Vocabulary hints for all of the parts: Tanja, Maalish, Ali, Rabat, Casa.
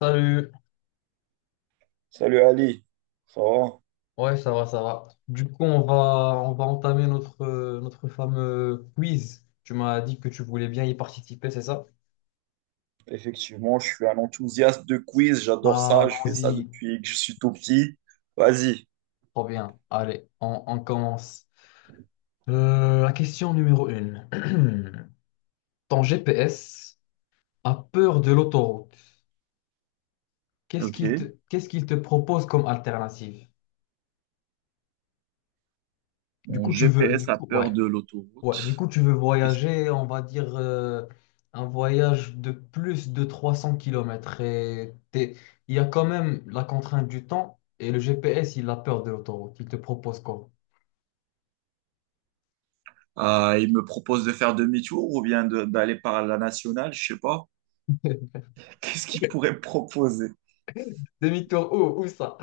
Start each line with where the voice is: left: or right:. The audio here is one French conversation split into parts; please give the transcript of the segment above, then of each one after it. left: Salut,
right: Salut Ali, ça va?
left: ouais, ça va, ça va. Du coup, on va entamer notre fameux quiz. Tu m'as dit que tu voulais bien y participer, c'est ça?
right: Effectivement, je suis un enthousiaste de quiz, j'adore ça, je fais ça
left: Allons-y,
right: depuis que je suis tout petit. Vas-y.
left: trop bien. Allez, on commence. La question numéro une. Ton GPS a peur de l'autoroute. Qu'est-ce qu'il te, Qu'est-ce qu'il te propose comme alternative? Du coup, tu veux, du coup, ouais. Ouais, du coup, tu veux voyager, on va dire, un voyage de plus de 300 kilomètres. Il y a quand même la contrainte du temps, et le GPS, il a peur de l'autoroute. Il te propose quoi?
right: Il me propose de faire demi-tour ou bien d'aller par la nationale, je sais pas. Qu'est-ce qu'il pourrait me proposer?
left: Demi-tour, où ça?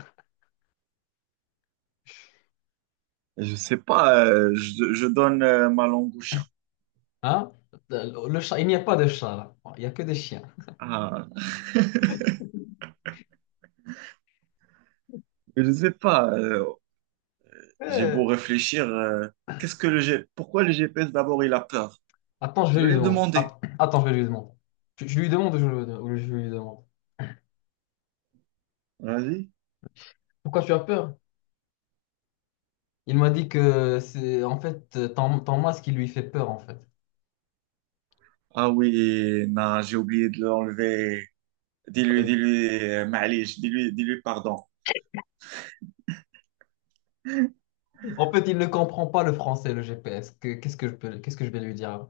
right: Je sais pas, je donne ma langue au chat.
left: Hein? Le chat, il n'y a pas de chat là. Il n'y a que des chiens.
right: Ah, je sais pas, j'ai beau
left: Eh,
right: réfléchir, qu'est-ce que le pourquoi le GPS d'abord il a peur?
left: Attends, je
right: Je
left: vais
right: vais
left: lui
right: lui
left: demander.
right: demander.
left: Attends, je vais lui demander. Je lui demande ou je lui demande.
right: Vas-y.
left: Pourquoi tu as peur? Il m'a dit que c'est en fait ton masque qui lui fait peur en fait.
right: Ah oui, non, j'ai oublié de l'enlever. Dis-lui,
left: Euh,
right: dis-lui, Maalish, dis-lui, dis-lui pardon.
left: En fait, il ne comprend pas le français, le GPS. Qu'est-ce que qu'est-ce que je vais lui dire?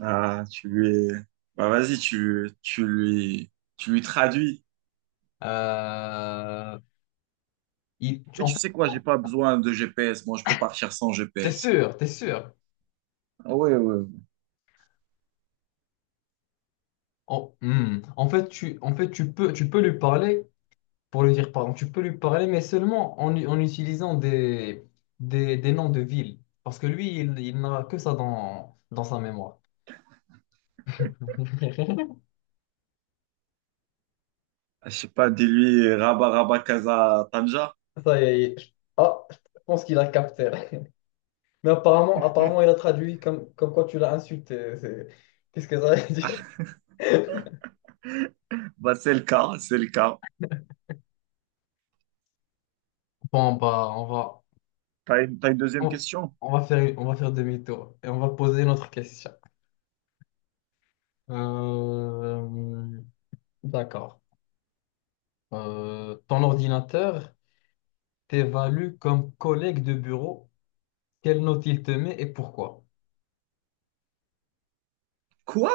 right: Ah, tu lui, bah vas-y, tu lui traduis.
left: Euh, il- tu-
right: Mais
left: en
right: tu
left: fait,
right: sais quoi, j'ai pas besoin de GPS. Moi, je peux partir sans
left: t'es
right: GPS.
left: sûr, t'es sûr?
right: Ah ouais, ouais, ouais.
left: En, hmm. En fait, tu peux lui parler, pour lui dire pardon, tu peux lui parler, mais seulement en utilisant des noms de villes. Parce que lui, il n'a que ça dans sa mémoire.
right: Je sais pas, dis-lui, Rabat, Rabat, Casa, Tanja.
left: Ça y est, je pense qu'il a capté. Mais apparemment, il a traduit comme quoi tu l'as insulté. Qu'est-ce que ça veut dire?
right: Bah, c'est le cas, c'est le cas.
left: Bon, bah,
right: T'as une deuxième
left: on,
right: question?
left: on va faire demi-tour et on va poser notre question. Euh, d'accord. Ton ordinateur t'évalue comme collègue de bureau. Quelle note il te met et pourquoi?
right: Quoi?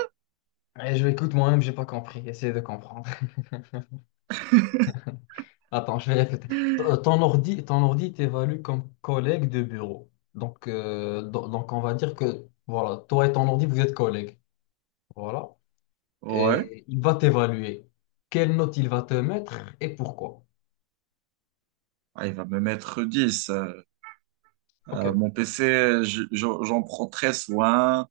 left: Je écoute moi-même, j'ai pas compris. Essaye de comprendre. Attends, je vais répéter. Ton ordi, ton ordi t'évalue comme collègue de bureau. Donc, donc, on va dire que, voilà, toi et ton ordi, vous êtes collègues. Voilà.
right: Ouais.
left: Et il va t'évaluer. Quelle note il va te mettre et pourquoi?
right: Ah, il va me mettre 10.
left: Ok,
right: Mon PC, j'en prends très soin,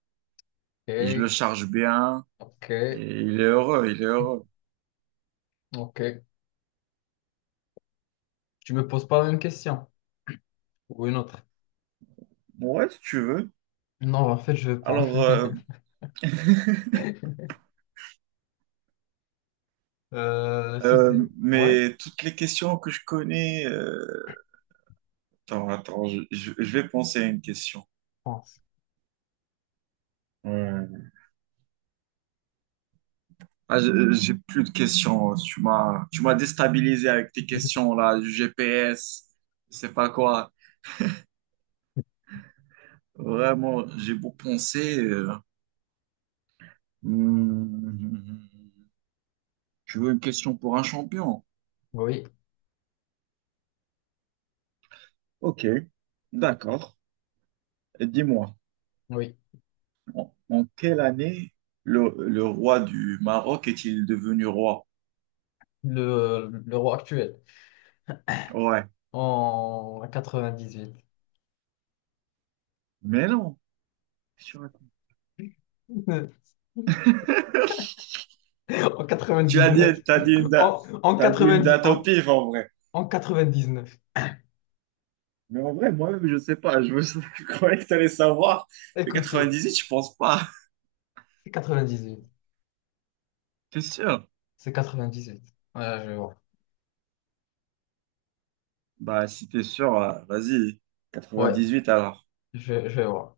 right: et je le
left: ok,
right: charge bien,
left: ok,
right: et il est heureux, il est heureux.
left: ok. Tu me poses pas la même question ou une autre?
right: Bon, ouais, si tu veux.
left: Non, en fait, je veux pas.
right: Alors,
left: Si c'est... Ouais,
right: mais
left: je
right: toutes les questions que je connais, attends, attends, je vais penser à une question.
left: pense.
right: Euh, j'ai plus de questions, hein. Tu m'as déstabilisé avec tes questions là, du GPS, je sais pas quoi. Vraiment, j'ai beau penser. Hmm, tu veux une question pour un champion?
left: Oui,
right: Ok, d'accord. Et dis-moi,
left: oui.
right: en quelle année le roi du Maroc est-il devenu roi?
left: Le roi actuel
right: Ouais.
left: en 98.
right: Mais non. Je raconte.
left: En
right: Tu as dit,
left: 99.
right: t'as dit une date,
left: En
right: t'as dit une
left: 90,
right: date au pif en vrai.
left: en 99.
right: Mais en vrai, moi-même, je sais pas. Je croyais que t'allais savoir. Mais huit,
left: Écoute, c'est
right: je pense pas.
left: c'est 98.
right: T'es sûr?
left: C'est 98. Voilà, je vois.
right: Bah, si t'es sûr, vas-y.
left: Ouais.
right: Quatre-vingt-dix-huit, alors.
left: Je vais voir.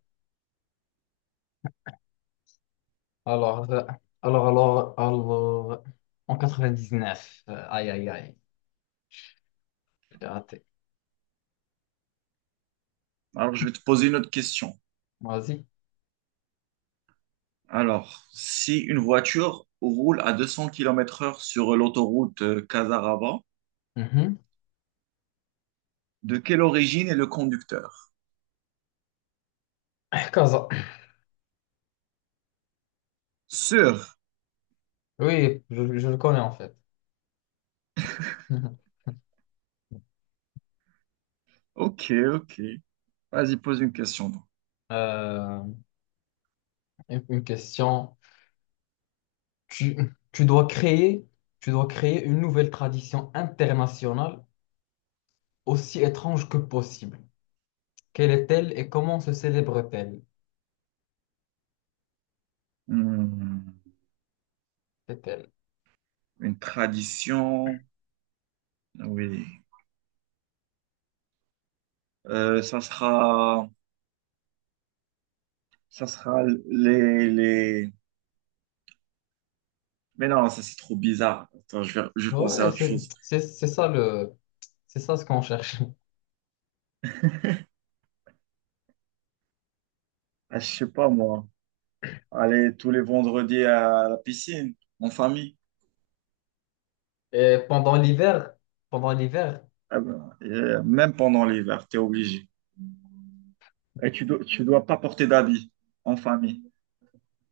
left: Alors, alors, en 99. Aïe, aïe, aïe, j'ai raté.
right: Alors, je vais te poser une autre question.
left: Vas-y.
right: Alors, si une voiture roule à 200 km/h sur l'autoroute Casarava,
left: Mhm.
right: de quelle origine est le conducteur?
left: Kaza.
right: Sûr.
left: Oui, je le connais en fait. Mhm.
right: Ok, ok. Vas-y, pose une question, donc.
left: Euh, une question. Tu, Tu dois créer, tu dois créer une nouvelle tradition internationale aussi étrange que possible. Quelle est-elle et comment se célèbre-t-elle?
right: Hmm,
left: C'est-elle?
right: une tradition. Oui. Euh, ça sera, ça sera les... Mais non, ça c'est trop bizarre. Attends, je vais penser à
left: Ouais,
right: autre chose.
left: c'est ça c'est ça ce qu'on cherche.
right: Ah, je sais pas moi. Aller tous les vendredis à la piscine, en famille.
left: Et pendant l'hiver, pendant l'hiver,
right: Ah ben, même pendant l'hiver, t'es obligé. Et tu dois pas porter d'habits en famille.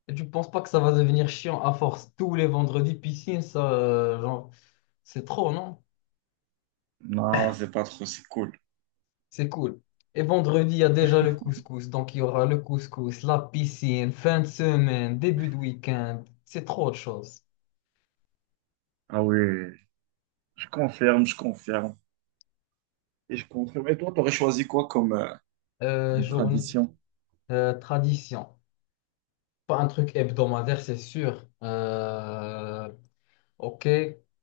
left: et tu penses pas que ça va devenir chiant à force tous les vendredis piscine, ça, genre, c'est trop, non?
right: Non, c'est pas trop, c'est cool.
left: C'est cool. Et vendredi, il y a déjà le couscous. Donc, il y aura le couscous, la piscine, fin de semaine, début de week-end. C'est trop de choses.
right: Ah oui, je confirme, je confirme. Et je confirme. Et toi, t'aurais choisi quoi comme,
left: Euh,
right: comme
left: journée,
right: tradition?
left: Tradition. Pas un truc hebdomadaire, c'est sûr. Ok,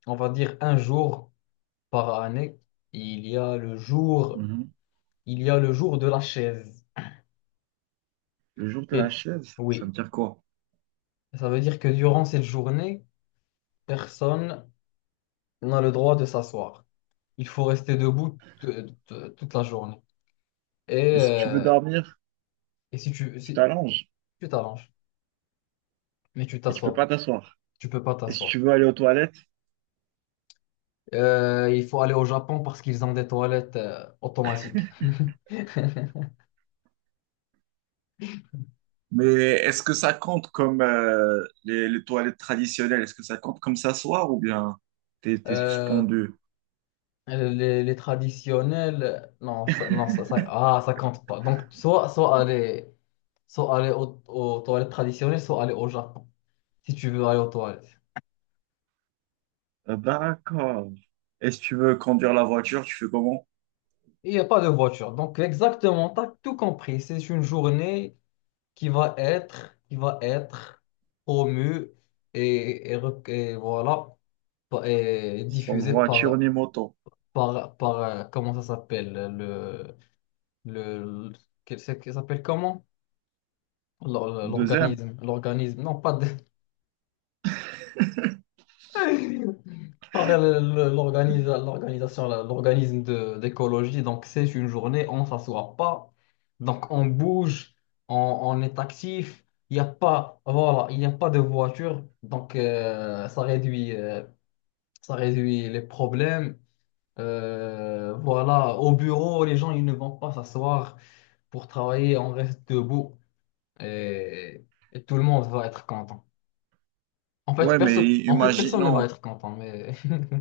left: on va dire un jour par année. Il y a le jour,
right: Mhm.
left: il y a le jour de la chaise.
right: Le jour de la
left: Et
right: chaise, ça
left: oui.
right: veut dire quoi?
left: Ça veut dire que durant cette journée, personne n'a le droit de s'asseoir. Il faut rester debout toute la journée. Et,
right: Et si tu veux
left: euh,
right: dormir?
left: et
right: Tu
left: si
right: t'allonges
left: tu t'arranges, mais tu
right: et tu peux
left: t'assois
right: pas
left: pas.
right: t'asseoir.
left: Tu peux pas
right: Et si
left: t'asseoir.
right: tu veux aller aux toilettes,
left: Il faut aller au Japon parce qu'ils ont des toilettes automatiques.
right: mais est-ce que ça compte comme les toilettes traditionnelles? Est-ce que ça compte comme s'asseoir ou bien t'es, t'es
left: Euh,
right: suspendu?
left: les traditionnels, non, ça, non, ça compte pas. Donc, soit aller aux toilettes traditionnelles, soit aller au Japon, si tu veux aller aux toilettes.
right: D'accord. Et si tu veux conduire la voiture, tu fais comment?
left: Il n'y a pas de voiture. Donc, exactement, tu as tout compris. C'est une journée qui va être promue et, et voilà, et
right: Sans
left: diffusée
right: voiture ni moto.
left: par, comment ça s'appelle, le, le- que ça s'appelle comment?
right: Deuxième,
left: L'organisme, non, pas de... Par l'organisation, l'organisme d'écologie. Donc, c'est une journée, on ne s'assoit pas. Donc, on bouge, on, on est actif. Il n'y a pas, voilà, il n'y a pas de voiture. Donc, ça réduit les problèmes. Voilà, au bureau, les gens, ils ne vont pas s'asseoir pour travailler. On reste debout et, et tout le monde va être content. En fait,
right: ouais, mais
left: personne ne va
right: imaginons,
left: être content, mais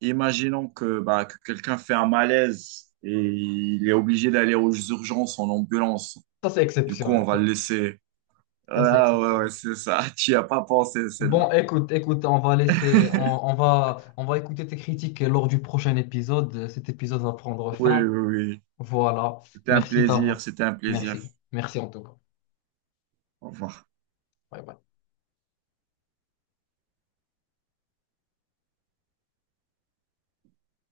right: imaginons que, bah, que quelqu'un fait un malaise et il est obligé d'aller aux urgences en ambulance.
left: ça, c'est
right: Du coup, on
left: exceptionnel.
right: va le
left: Ça,
right: laisser.
left: Ça, c'est
right: Ah ouais,
left: exceptionnel.
right: ouais, c'est ça. Tu n'y as pas pensé,
left: Bon,
right: celle-là.
left: écoute, on va laisser, on va écouter tes critiques lors du prochain épisode. Cet épisode va prendre
right: Oui,
left: fin.
right: oui, oui.
left: Voilà.
right: C'était un
left: Merci
right: plaisir,
left: d'avoir.
right: c'était un plaisir.
left: Merci. Merci en tout cas.
right: Au revoir.
left: Bye bye.